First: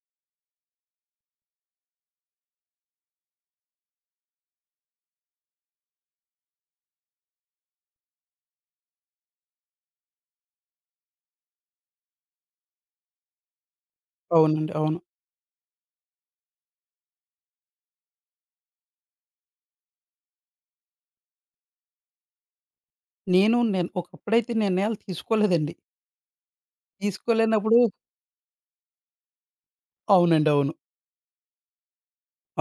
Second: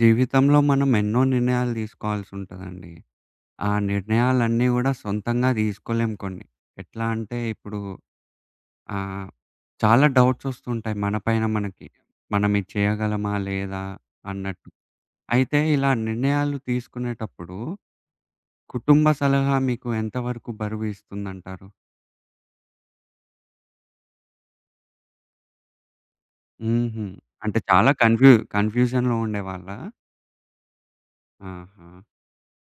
జీవితంలో మనం ఎన్నో నిర్ణయాలు తీసుకోవాల్సి ఉంటదండి. ఆ నిర్ణయాలన్నీ గూడా సొంతంగా తీసుకోలేం కొన్ని. ఎట్లా అంటే ఇప్పుడు ఆహ్, చాలా డౌట్స్ వస్తుంటాయి మన పైన మనకి. మనం ఇది చేయగలమా? లేదా? అన్నట్టు. అవునండి. అవును. అయితే ఇలా నిర్ణయాలు తీసుకునేటప్పుడు కుటుంబ సలహా మీకు ఎంత వరకు బరువు ఇస్తుందంటారు? నేను నేను ఒకప్పుడైతే నిర్ణయాలు తీసుకోలేదండి. హుహు. అంటే తీసుకోలేనప్పుడు చాలా కన్‌ఫ్యూజన్‌లో ఉండేవాళ్ళా? అవునండి. అవును. ఆహా!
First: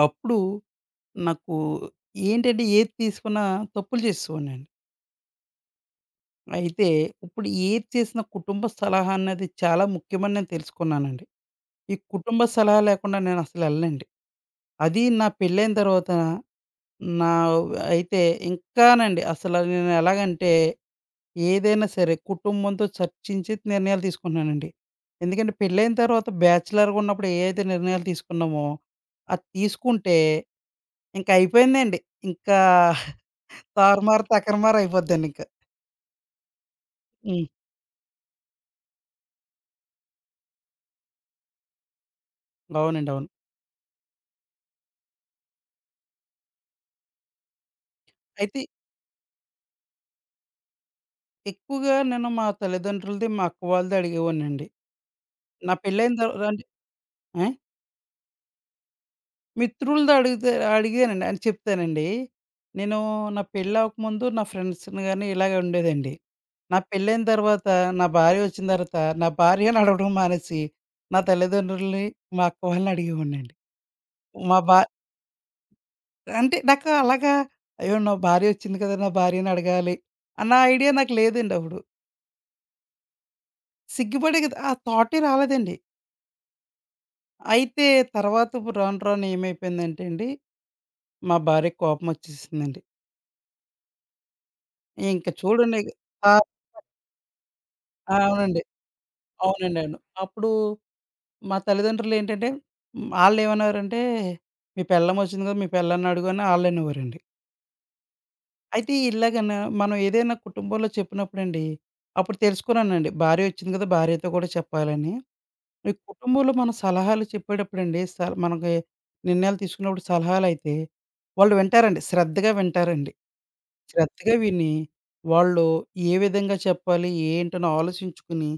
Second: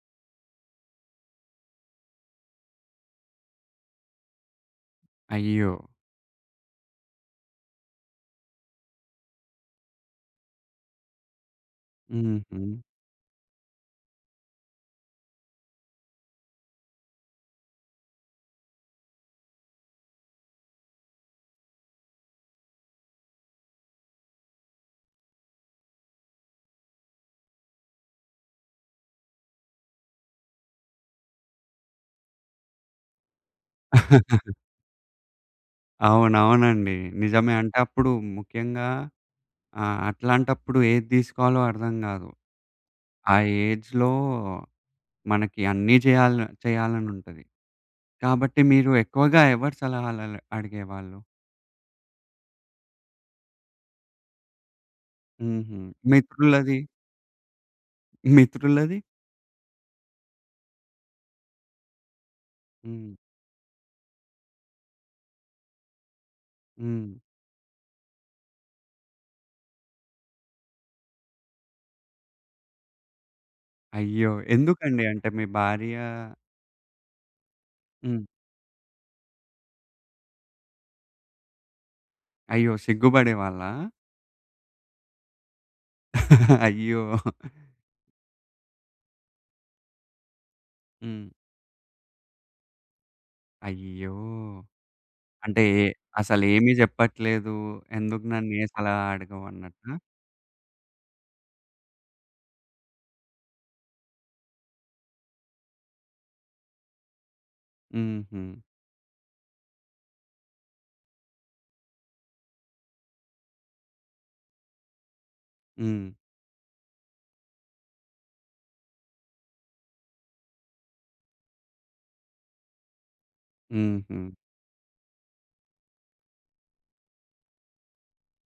అప్పుడు నాకు ఏంటంటే ఏది తీసుకున్నా తప్పులు చేసేవాడినండి. అయ్యో! అయితే ఇప్పుడు ఏది చేసిన కుటుంబ సలహా అన్నది చాలా ముఖ్యమని నేను తెలుసుకున్నానండి. ఈ కుటుంబ హుహు. సలహా లేకుండా నేనసలెళ్ళనండి. అది నా పెళ్ళైన తర్వాత నా అయితే ఇంకానండి అసలు నేనెలాగంటే ఏదైనా సరే కుటుంబంతో చర్చించి నిర్ణయాలు తీసుకుంటున్నానండి. ఎందుకంటే పెళ్ళైన తర్వాత బ్యాచిలర్‌గా ఉన్నప్పుడు ఏ అయితే నిర్ణయాలు తీసుకున్నామో, అది తీసుకుంటే ఇంక అయిపోయిందండి. ఇంకా తారుమారు, తకరమారు అయిపోద్దండింక. అవునవునండి. హ్మ్. నిజమే. అంటే అప్పుడు ముఖ్యంగా ఆ! అట్లాంటప్పుడు ఏది తీసుకోవాలో అర్థం గాదు. అవునండి. అవును. ఆ ఏజ్‌లో మనకి అన్నీ చేయాలనుంటది. అయితే కాబట్టి మీరు ఎక్కువగా ఎవరి సలహాలల అడిగేవాళ్ళు? ఎక్కువగా నేను మా తల్లిదండ్రులది, మా అక్క వాళ్ళది అడిగేవాడినండి. నా హుహు. పెళ్ళైన తర్వా అంటే మిత్రులది ఆ! మిత్రులది? మిత్రులతో అడిగితే అడిగానండి అని చెప్తానండి. నేను హ్మ్. నా పెళ్ళవ్వకముందు నా ఫ్రెండ్స్‌ని గాని ఇలాగే ఉండేదండి. నా హ్మ్. పెళ్ళైన తర్వాత, నా భార్య వచ్చిన తర్వాత, నా భార్యని అడగడం మానేసి, నా తల్లిదండ్రులని, మా అక్క వాళ్ళని అడిగేవాడినండి. అయ్యో! మా భా ఎందుకండి? అంటే మీ భార్య. అంటే నాకు అలాగా అయ్యో! నా హ్మ్. భార్య వచ్చింది కదా! నా భార్యని అడగాలి అన్న ఐడియా నాకు లేదండి అప్పుడు. అయ్యో! సిగ్గుబడేవాళ్ళా? సిగ్గుపడే కదా! ఆ థాటే రాలేదండి. అయ్యో! అయితే తర్వాత ఇప్పుడు రాను రాను ఏమైపోయిందంటే అండి, హ్మ్. మా భార్యకి కోపమొచ్చేసిందండి. అయ్యో! ఇంక అంటే చూడండి. ఏ ఆ! అసలేమి జెప్పట్లేదు. ఆ! ఎందుకు నన్ను అవునండి. ఏ సలహా అడగవు అవునండి. అన్నట్టా? అవును. అప్పుడు మా తల్లిదండ్రులేంటంటే హ్మ్, ఆళ్ళేమనేవారంటే, "మీ పెళ్ళామొచ్చింది కదా! మీ పెళ్ళాన్ని అడుగు" అని ఆళ్ళనేవారండి. హుహు. అయితే ఇలాగనా మనం ఏదైనా కుటుంబంలో చెప్పినప్పుడండి, అప్పుడు తెలుసుకున్నానండి. భార్య వచ్చింది కదా! భార్యతో కూడా చెప్పాలని. ఈ హ్మ్. కుటుంబంలో మనం సలహాలు చెప్పేటప్పుడండి, మనకి నిర్ణయాలు తీసుకున్నప్పుడు సలహాలయితే, వాళ్ళు వింటారండి. శ్రద్ధగా వింటారండి. హుహు. శ్రద్ధగా విని, వాళ్ళు ఏ విధంగా చెప్పాలి, ఏంటని ఆలోచించుకుని,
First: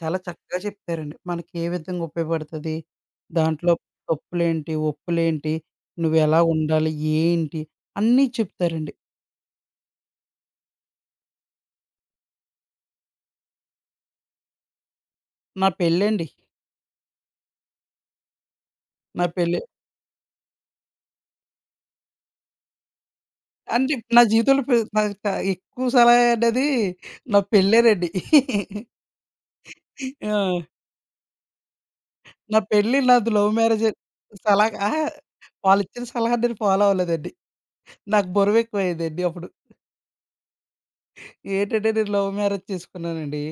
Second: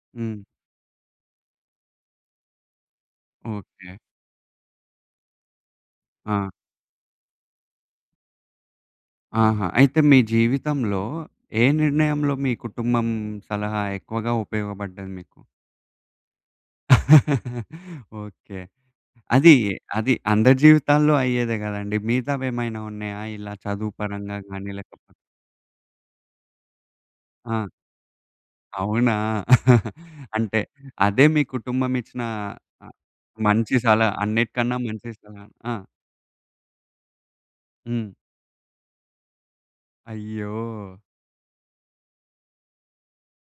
చాలా హ్మ్. చక్కగా చెప్తారండి. మనకి ఏ విధంగా ఉపయోగపడతది, దాంట్లో ఓకే. తప్పులేంటి, ఒప్పులేంటి, నువ్వెలా ఆ! ఉండాలి, ఏంటి అన్నీ చెప్తారండి. ఆహా! అయితే మీ జీవితంలో ఏ నిర్ణయంలో మీ కుటుంబం సలహా ఎక్కువగా ఉపయోగపడ్డది మీకు? నా పెళ్ళండి. ఓకే. నా అది, పెళ్ళి అది అందరి జీవితాల్లో అయ్యేదే గదండీ! మిగతావేమైనా ఉన్నాయా? ఇలా చదువు అంటే నా పరంగా జీవితంలో గాని పె లేకపోతే నాకు త ఎక్కువ సలహా అనేది నా ఆ! పెళ్ళేనండి. అవునా? ఆ! అంటే అదే మీ కుటుంబం ఇచ్చిన నా అ పెళ్లి నాది లవ్ మంచి మ్యారేజే. సలహా సలహా అన్నిటికన్నా అహా! మంచి సలహా. ఆ! వాళ్ళిచ్చిన సలహా నేను ఫాలో అవ్వలేదండి. హ్మ్. నాకు బరువెక్కువయ్యేదండి అప్పుడు. అయ్యో! ఏటంటే నేను లవ్ మ్యారేజ్ చేసుకున్నానండి.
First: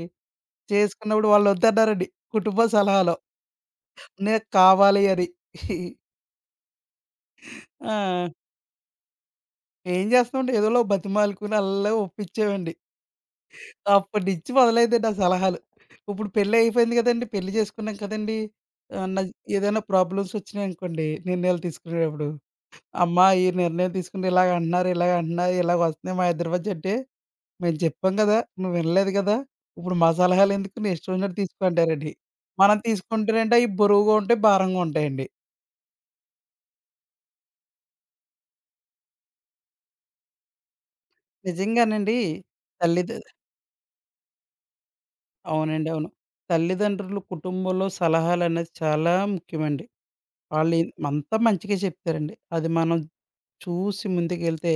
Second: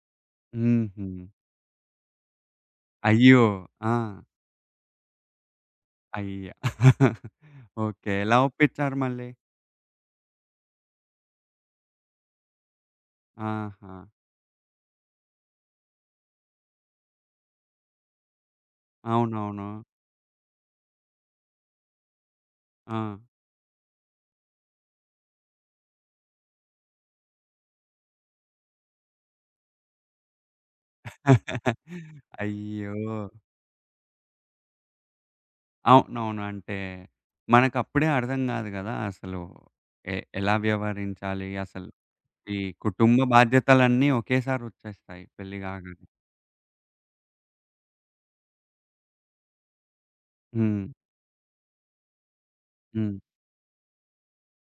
హుహు. చేసుకున్నప్పుడు వాళ్ళు వద్దన్నారండి. కుటుంబ సలహాలో. అయ్యో! ఆ! నాకు కావాలి అని. అయ్య! ఓకే. ఆ! ఎలా ఒప్పించారు మళ్ళీ? ఏం చేస్తామండి ఏదోలా బతిమాలుకుని అల్లా ఒప్పించామండి. ఆహా! అప్పటినుంచి మొదలైందండి ఆ సలహాలు. ఇప్పుడు పెళ్లి అయిపోయింది కదండీ! పెళ్లి చేసుకున్నాం కదండీ! ఆహ్, నా అవునవును. ఏదైనా ప్రాబ్లమ్స్ వచ్చినాయనుకోండి నిర్ణయాలు తీసుకునేటప్పుడు. ఆ! అమ్మా! ఈ నిర్ణయం తీసుకుంటే ఇలాగ అంటున్నారు, ఇలాగ అంటున్నారు, ఇలాగ వస్తున్నాయి మా ఇద్దరి మధ్య అంటే మేము చెప్పాం గదా! నువ్వు వినలేదు గదా! ఇప్పుడు మా సలహాలెందుకు నీ ఇష్టం వచ్చినట్టు తీసుకో అంటారండి. మనం అయ్యో! తీసుకుంటేనండి అయి బరువుగా ఉంటాయి, భారంగా ఉంటాయండి. అవునవును. అంటే మనకప్పుడే అర్థం గాదు గదా! అసలు ఎలా వ్యవహరించాలి? అసలు నిజంగానండి ఈ తల్లిద కుటుంబ బాధ్యతలన్నీ ఒకేసారొచ్చేస్తాయి పెళ్లి అవునండి. గాగానే. అవును. తల్లిదండ్రులు కుటుంబంలో సలహాలనేది చాలా ముఖ్యమండి. వాళ్ళు హ్మ్. ఇ అంతా మంచిగా చెప్తారండి. అది మనం హ్మ్. చూసి ముందుకెళ్తే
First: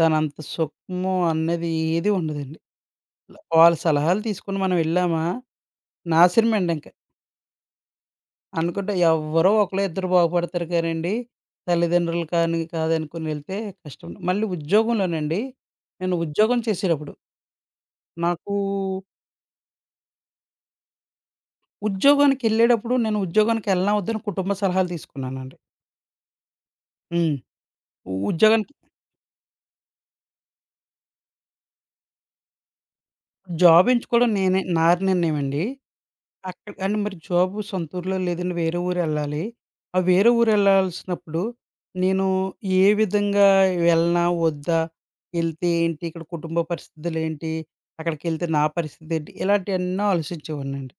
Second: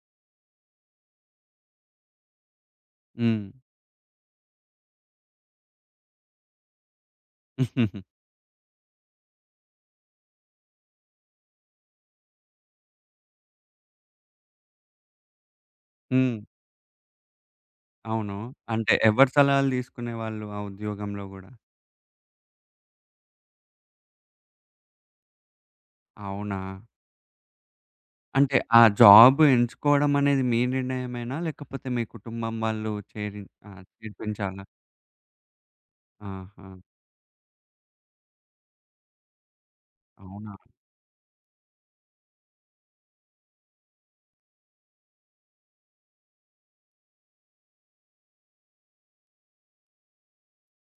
దానంత సుఖము అనేది ఏది ఉండదండి. హ్మ్. వాళ్ళ సలహాలు తీసుకొని మనం వెళ్ళామా నాశనమండింక. హ్మ్. అనుకుంటే ఎవ్వరో ఒకళ్ళో ఇద్దరు బాగుపడతారు కానండి. తల్లిదండ్రులు కానీ కాదనుకుని వెళ్తే కష్టం. మళ్ళీ ఉద్యోగంలోనండి, నేను ఉద్యోగం చేసేటప్పుడు అవును. నాకు అంటే ఎవరి సలహాలు తీసుకునేవాళ్ళు ఆ ఉద్యోగంలో గూడా? ఉద్యోగానికెళ్ళేటప్పుడు నేను ఉద్యోగానికెళ్ళనా వద్దని కుటుంబ సలహాలు తీసుకున్నానండి. అవునా? హ్మ్. అంటే ఉద్యోగానికి ఆ జాబ్ ఎంచుకోవడం అనేది మీ నిర్ణయమేనా? లేకపోతే మీ కుటుంబం వాళ్ళు చేరి జాబ్ ఎంచుకోవడం నేనే చేర్పించాలా? నా నిర్ణయం అండి. ఆహా! అక్కడ కానీ మరి జాబు సొంత ఊర్లో లేదండి వేరే ఊరెళ్ళాలి. ఆ వేరే అవునా? ఊరెళ్ళాల్సినప్పుడు నేను ఏ విధంగా వెళ్ళనా? వద్దా? ఎళ్తే ఏంటి? ఇక్కడ కుటుంబ పరిస్థితులేంటి? అక్కడికెళ్తే నా పరిస్థితేంటి? ఇలాంటియన్నీ ఆలోచించేవాడినండి.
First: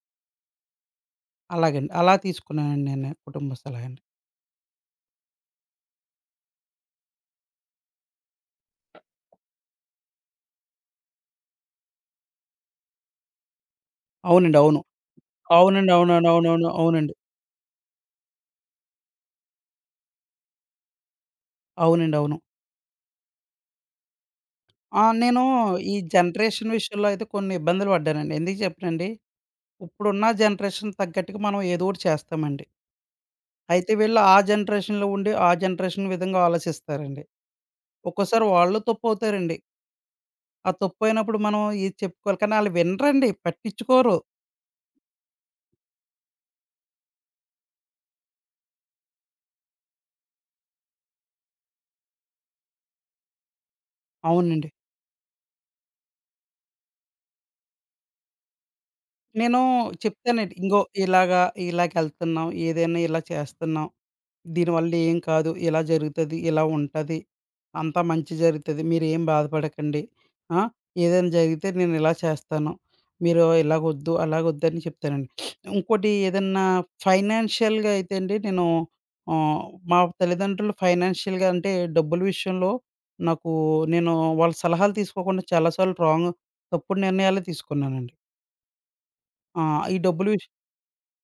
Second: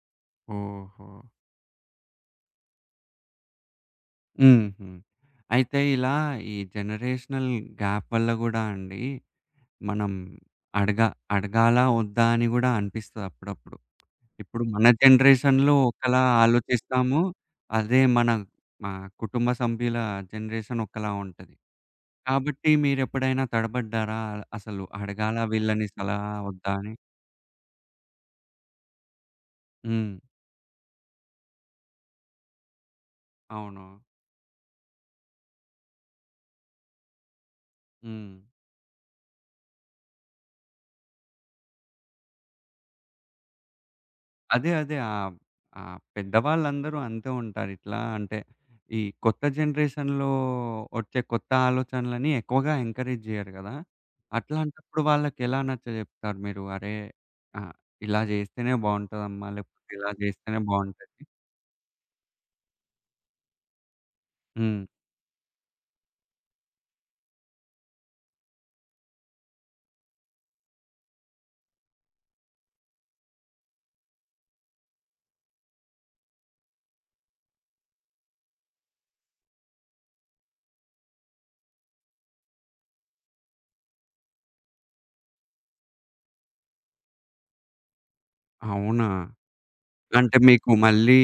ఓహో! అలాగండి. అలా తీసుకున్నానండి నేను కుటుంబ సలహాని. హుహు. అయితే ఇలా ఈ జనరేషనల్ గ్యాప్ వల్ల గూడా అండి, మనం అడగా అడగాలా? వద్దా? అని గూడా అనిపిస్తది అప్పుడప్పుడు. అవునండి. ఇప్పుడు అవును. మన జనరేషన్‌లో అవునండి. ఒకలా అవునవును. అవునవును. అవునండి. ఆలోచిస్తాము. అదే మా కుటుంబ సభ్యుల జనరేషన్ ఒకలా ఉంటది. అవునండి. అవును. కాబట్టి మీరెప్పుడైనా తడబడ్డారా? అసలు ఆ! అడగాలా నేను వీళ్ళని ఈ సలహా? వద్దా జనరేషన్ అని? విషయంలో అయితే కొన్ని ఇబ్బందులు పడ్డానండి. ఎందుకు చెప్పనండి? హ్మ్. ఇప్పుడున్న జనరేషన్ తగ్గట్టుగా మనం ఏదో ఒకటి చేస్తామండి. అవును. అయితే వీళ్ళు ఆ జనరేషన్‌లో ఉండి, ఆ జనరేషన్ విధంగా ఆలోచిస్తారండి. హ్మ్. ఒక్కోసారి వాళ్ళు తప్పవుతారండి. ఆ తప్పయినప్పుడు మనం ఇది చెప్పుకోవాలి. కానీ ఆళ్ళు వినరండి. పట్టించుకోరు. హ్మ్. అదే. అదే. పెద్దవాళ్ళందరూ అంతే ఉంటారు. ఇట్లా అంటే, ఈ కొత్త జనరేషన్‌లో వచ్చే కొత్త ఆలోచనలని ఎక్కువగా ఎంకరేజ్ జేయరు గదా! అవునండి. అట్లాంటప్పుడు వాళ్ళకెలా నచ్చజెప్తారు మీరు? అరే! ఆ! ఇలా జేస్తేనే బావుంటదమ్మా! నేను లేకపోతే ఇలా చెప్తానండి. జేస్తేనే "ఇంగో బావుంటది. ఇలాగా, ఇలాగెళ్తున్నాం. ఏదైనా ఇలా చేస్తున్నాం." హ్మ్. దీనివల్ల ఏం కాదు. ఇలా జరుగుతది. ఇలా ఉంటది. అంతా మంచి జరుగుతది. మీరేం బాధపడకండి. ఆ! ఏదైనా జరిగితే నేను ఇలా చేస్తాను. మీరు ఇలాగొద్దు, అలాగొద్దు అని చెప్తానండి. ఇంకోటి ఏదన్నా ఫైనాన్షియల్‌గా అయితే అండి నేను ఆహ్, మా తల్లిదండ్రులు ఫైనాన్షియల్‌గా అంటే డబ్బుల విషయంలో నాకు నేను వాళ్ళ సలహాలు తీసుకోకుండా చాలా సార్లు తప్పుడు నిర్ణయాలే తీసుకున్నానండి. అవునా? ఆ! ఈ డబ్బులు అంటే విష మీకు మళ్ళీ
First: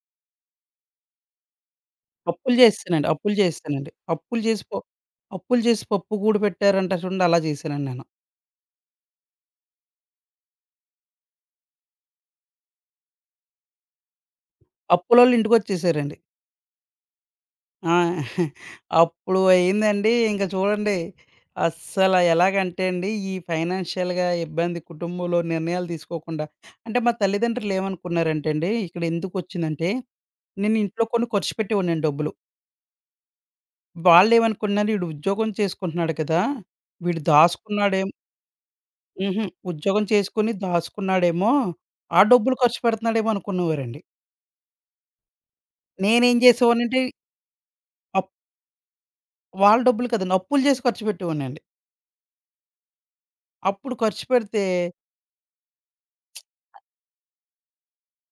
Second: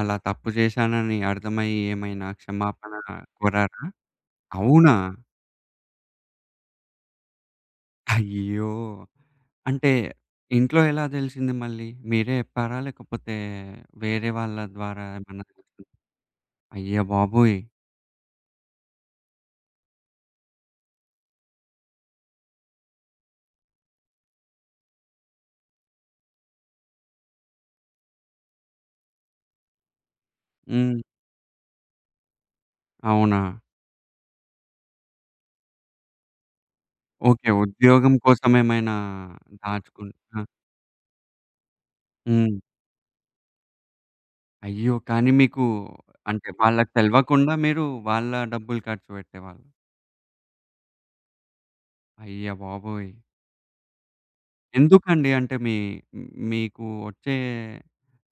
అలా తప్పు చేశానని అర్థమయ్యి ఏమైనా అప్పులు క్షమాపణ చేసేసానండి. కోరారా? అవునా? అప్పులు చేసి పప్పు గూడు పెట్టారంట చూడండి అలా చేశానండి నేను. అయ్యో! అంటే ఇంట్లో ఎలా తెలిసింది మళ్ళీ? మీరే చెప్పారా? లేకపోతే వేరే వాళ్ళ ద్వారా అప్పులోళ్ళు ఏమన్నా తెలిసిందా? ఇంటికొచ్చేసారండి. అయ్య బాబోయ్! ఆ! అప్పుడు అయిందండి ఇంక చూడండి అస్సల ఎలాగంటే అండి, ఈ ఫైనాన్షియల్‌గా ఇబ్బంది కుటుంబంలో నిర్ణయాలు తీసుకోకుండా అంటే మా తల్లిదండ్రులు ఏమనుకున్నారంటే అండి, ఇక్కడ ఎందుకొచ్చిందంటే నేను హ్మ్. ఇంట్లో కొన్ని ఖర్చు పెట్టేవాడినండి డబ్బులు. అవునా? వాళ్ళేమనుకున్నారు వీడు ఉద్యోగం చేసుకుంటున్నాడు కదా! వీడు ఓకే. దాసుకున్నాడే ఉద్యోగం కోసం ఏమైనా హుహు. ఉద్యోగం దాచుకున్ ఆ! చేసుకొని దాసుకున్నాడేమో, ఆ డబ్బులు హ్మ్. ఖర్చు పెడుతున్నాడేమో అనుకునేవారండి. అయ్యో! కానీ మీకు. నేనేం అంటే వాళ్ళకి చేసేవాడినంటే తెలవకుండా మీరు అప్ వాళ్ళ డబ్బులు ఖర్చు పెట్టేవాళ్ళు. వాళ్ళ డబ్బులు కాదండి. అప్పులు చేసి ఖర్చు పెట్టేవాడినండి. అయ్య బాబోయ్! అప్పుడు ఖర్చు పెడితే ఎందుకండి? అంటే మీ మీకు వచ్చే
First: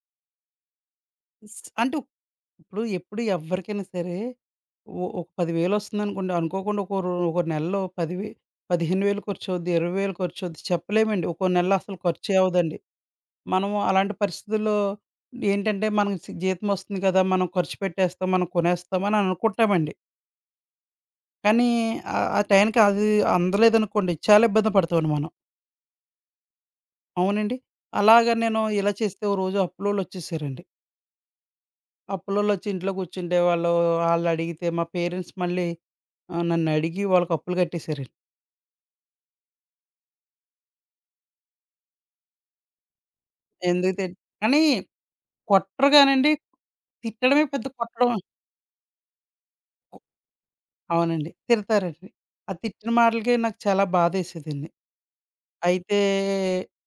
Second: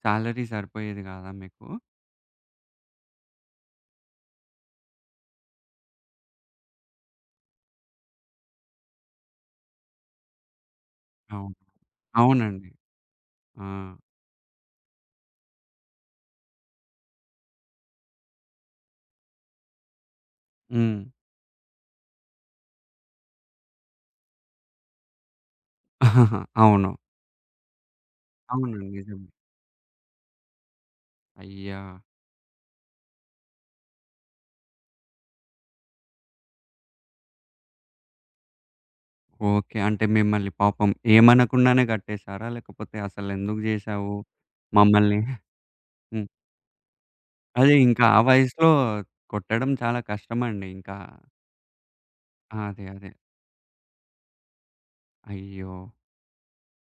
సాలరీ సరిపోయేది గాదా స్ మీకు? అంటే ఇప్పుడు ఎప్పుడు ఎవ్వరికైనా సరే ఒక 10,000 వస్తుందనుకోండి. అనుకోకుండా ఒక నెలలో 10,000 15,000 ఖర్చవుద్ది, 20,000 ఖర్చవుద్ది చెప్పలేమండి. ఒక్కో అవును. నెల అసలు ఖర్చే అవునండి. అవ్వదండి. ఆ! మనము అలాంటి పరిస్థితుల్లో ఏంటంటే మనకి జీతం వస్తుంది కదా! మనం ఖర్చు పెట్టేస్తాం, మనం కొనేస్తాం అని అనుకుంటామండి. హ్మ్. కానీ ఆ టైంకి అది అందలేదనుకోండి చాలా ఇబ్బంది పడతామండి మనం. అవును. అవునండి. అలాగా నేను అవునండి. ఇలా చేస్తే నిజమే. ఓ రోజు అప్పులోళ్ళొచ్చేసారండి. అయ్యా! అప్పులోళ్ళొచ్చి ఇంట్లో కూర్చుండేవాళ్ళు. ఆళ్ళడిగితే మా పేరెంట్స్ మళ్ళీ నన్నడిగి వాళ్ళకి అప్పులు కట్టేసారండి. ఓకే. అంటే మిమ్మల్ని పాపం ఏమనకుండానే కట్టేసారా? లేకపోతే అసలెందుకు ఎందుకు జేశావు తిట్ కానీ మమ్మల్ని. కొట్టరు హ్మ్. గానండి. తిట్టడమే పెద్ద అదే ఇంకా కొట్టడం. ఆ వయసులో కొట్టడం చాలా కష్టమండి ఇంకా. అవునండి. తిడతారండి. ఆ అదే. తిట్టిన అదే. మాటలకే నాకు చాలా బాధేసేదండి. అయ్యో! అయితే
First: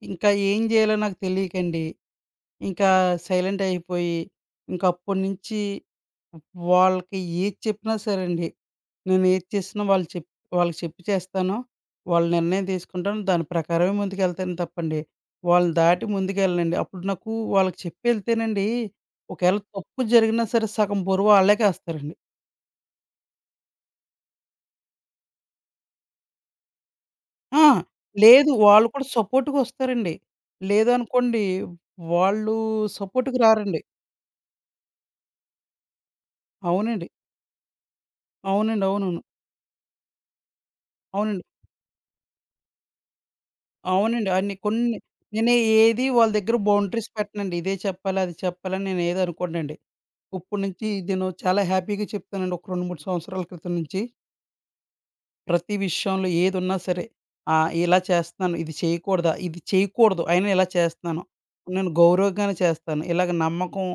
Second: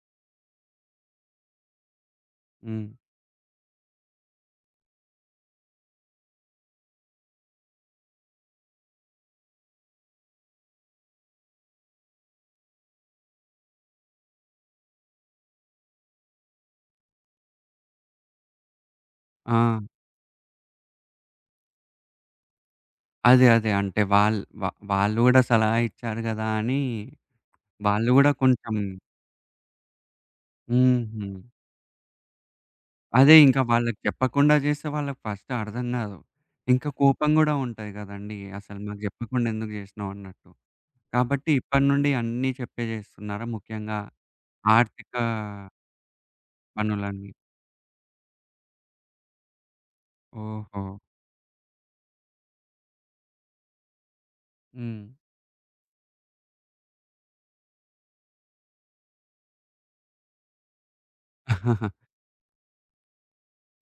ఇంకా ఏం జేయాలో నాకు తెలియకండి హ్మ్. ఇంకా సైలెంట్ అయిపోయి, ఇంక అప్పటినుంచి వాళ్ళకి ఏది చెప్పినా సరే అండి. నేను ఏది చేసినా వాళ్ళు చెప్ వాళ్ళకి చెప్పి చేస్తాను. వాళ్ళ నిర్ణయం తీసుకుంటాను. దాని ప్రకారమే ముందుకెళ్తాను తప్పండి. వాళ్ళని దాటి ముందుకెళ్ళనండి. అప్పుడు నాకు వాళ్ళకి చెప్పెళ్తేనండి, ఒకవేళ ఆ! తప్పు జరిగినా సరే సగం బరువు ఆళ్ళకేస్తారండి. అదే. అదే. అంటే వాళ్ళు గూడా సలహా ఇచ్చారు గదా! అని ఆ! వాళ్ళు గూడా లేదు కొంచెం. వాళ్ళు కూడా సపోర్ట్‌గొస్తారండి. హుహు. లేదనుకోండి, వాళ్ళు అదే సపోర్ట్‌కి ఇంకా రారండి. వాళ్ళకి చెప్పకుండా చేస్తే వాళ్ళకి ఫస్ట్ అర్థం గాదు. ఇంకా అవునండి. కోపం గూడా ఉంటది గదండీ! అసలు అవునండి. మాకు అవునవును. జెప్పకుండా ఎందుకు జేసినావు అన్నట్టు. అవునండి. కాబట్టి ఇప్పటి నుండి అన్నీ చెప్పే జేస్తున్నారా? ముఖ్యంగా అవునండి. అన్ని కొన్ని ఆర్థిక నేను ఏది వాళ్ళ దగ్గర బౌండరీస్ పనులన్నీ. పెట్టనండి. ఇదే చెప్పాలి, అది చెప్పాలని నేను ఏది అనుకోనండి. ఇప్పటి ఓహో! నుంచి నేను చాలా హ్యాపీగా చెప్తానండి. ఒక 2, 3 సంవత్సరాల క్రితం నుంచి హ్మ్. ప్రతి విషయంలో ఏదున్నా సరే ఇలా చేస్తున్నాను, ఇది చేయకూడదా? ఇది చేయకూడదు. అయినా ఇలా చేస్తున్నాను. నేను గౌరవంగానే చేస్తాను. ఇలాగ నమ్మకం,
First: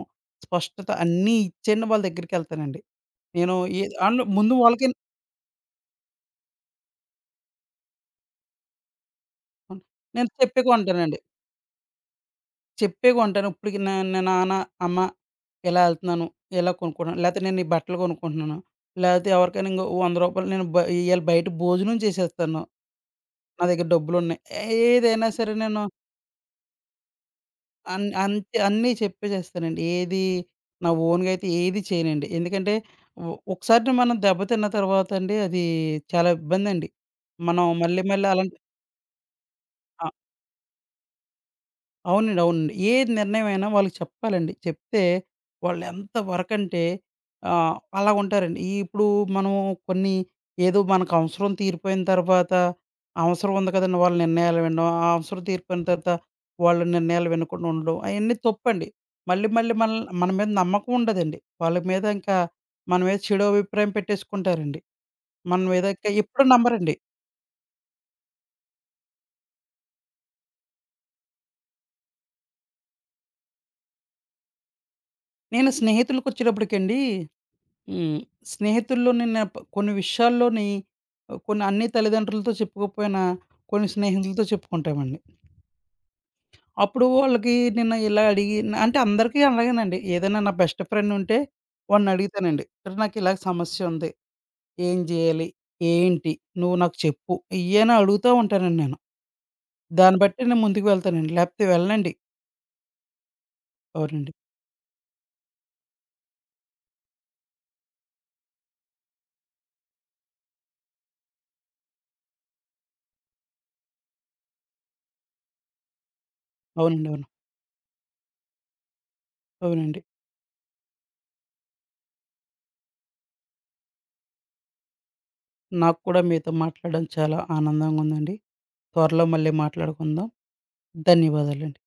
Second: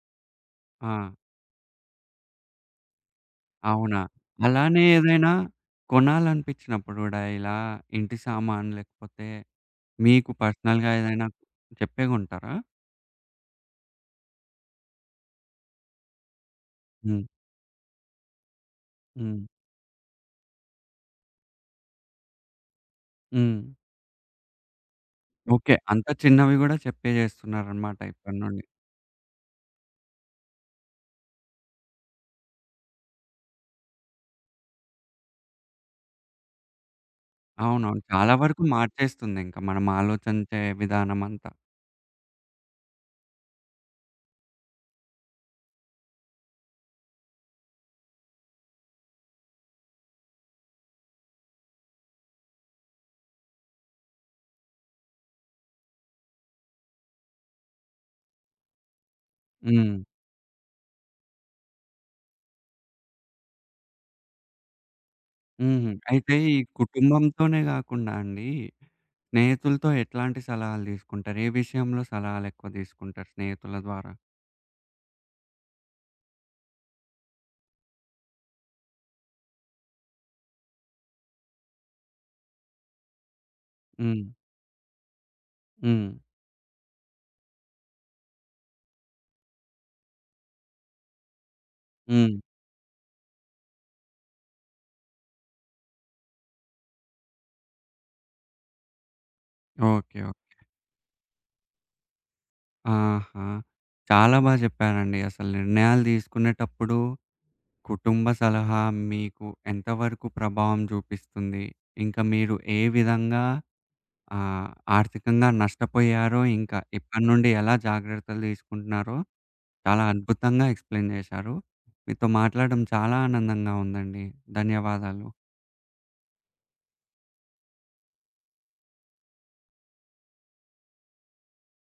స్పష్టత ఆ! అన్నీ ఇచ్చేయండి వాళ్ళ దగ్గరికెళ్తానండి. నేను ఏ అవునా? ఆళ్ళు ముందు అలానే వాళ్ళకి ఏదైనా కొనాలనిపించినప్పుడు గూడా ఇలా ఇంటి సామాను లేకపోతే నేను మీకు చెప్పే పర్సనల్‌గా కొంటానండి. ఏదైనా చెప్పే కొంటారా? చెప్పే కొంటాను. ఇప్పటికి నా నా నాన్న, అమ్మ ఇలా ఎళ్తున్నాను, ఇలా కొనుక్కుంటున్నాను. హ్మ్. లేతే నేను ఈ బట్టలు కొనుక్కుంటున్నాను. లేతే హ్మ్. ఎవరికైనా ఇంకో రూ. 100 నేను బ ఇయాల బయట భోజనం చేసేస్తాను. హ్మ్. నా దగ్గర డబ్బులున్నాయి. ఏదైనా సరే ఓకే. నేను అంత చిన్నవి గూడా చెప్పేజేస్తున్నారనమాట ఇప్పటి నుండి. అన్నీ చెప్పేసేస్తానండి. ఏది నా ఓన్‌గా అయితే ఏది చేయనండి. ఎందుకంటే ఒకసారి మనం దెబ్బతిన్న తర్వాత అండి అది చాలా ఇబ్బందండి. మనం అవునవును. మళ్ళీ మళ్ళీ చాలా అలాంటి వరకు మార్చేస్తుందింక మనం ఆ! ఆలోచించే విధానమంతా. అవునండి. అవునండి. ఏ నిర్ణయమైనా వాళ్ళకి చెప్పాలండి. చెప్తే వాళ్ళెంత వరకంటే అలాగుంటారండి. ఈ ఇప్పుడు మనం కొన్ని ఏదో మనకు అవసరం తీరిపోయిన తర్వాత అవసరం ఉంది కదండీ! వాళ్ళ నిర్ణయాలు వినడం. ఆ అవసరం తీరిపోయిన తర్వాత వాళ్ళ నిర్ణయాలు వినకుండా ఉండడం. అయన్నీ తప్పండి. మళ్ళీ మళ్ళీ హ్మ్. మన మీద నమ్మకం ఉండదండి. వాళ్ళ మీద ఇంకా మన మీద చెడు అభిప్రాయం పెట్టేసుకుంటారండి. మన మీద హుహు. ఇంకా అయితే ఎప్పుడు ఈ నమ్మరండి. కుటుంబంతోనే గాకుండా అండి, స్నేహితులతో ఎట్లాంటి సలహాలు దీసుకుంటారు? ఏ విషయంలో సలహాలెక్కువ దీసుకుంటారు స్నేహితుల ద్వారా? నేను స్నేహితులకొచ్చేటప్పటికండి హ్మ్. స్నేహితుల్లో నేను ప కొన్ని విషయాల్లోని కొన్ని అన్ని తల్లిదండ్రులతో చెప్పుకోకపోయినా, కొన్ని హ్మ్. స్నేహితులతో చెప్పుకుంటామండి. హ్మ్. అప్పుడు వాళ్ళకి నేను ఇలా అడిగి అంటే అందరికీ అలాగేనండి. ఏదైనా నా బెస్ట్ ఫ్రెండ్ ఉంటే వాడిని హ్మ్. అడుగుతానండి. "అరే! నాకు ఇలాగ సమస్య ఉంది. ఏం జేయాలి? ఏంటి? నువ్వు నాకు చెప్పు ఇయ్యి" అని అడుగుతా ఉంటానండి నేను. ఓకే. దాన్ని బట్టి ఓకే. నేను ముందుకు వెళ్తానండి. లేకపోతే వెళ్ళనండి. ఆహా! అవునండి. చాలా బా జెప్పారండి. అసలు నిర్ణయాలు దీసుకునేటప్పుడు కుటుంబ సలహా మీకు ఎంతవరకు ప్రభావం చూపిస్తుంది? ఇంకా మీరు ఏ విధంగా ఆహ్, ఆర్థికంగా నష్టపోయారో, ఇంకా అవునండి. ఇప్పటి అవును. నుండి ఎలా జాగ్రత్తలు తీసుకుంటున్నారో అవునండి. చాలా అద్భుతంగా ఎక్స్‌ప్లెయిన్ చేశారు. మీతో మాట్లాడడం చాలా ఆనందంగా ఉందండి. ధన్యవాదాలు. నాకు కూడా మీతో మాట్లాడడం చాలా ఆనందంగా ఉందండి. త్వరలో మళ్ళీ మాట్లాడుకుందాం. ధన్యవాదాలండి.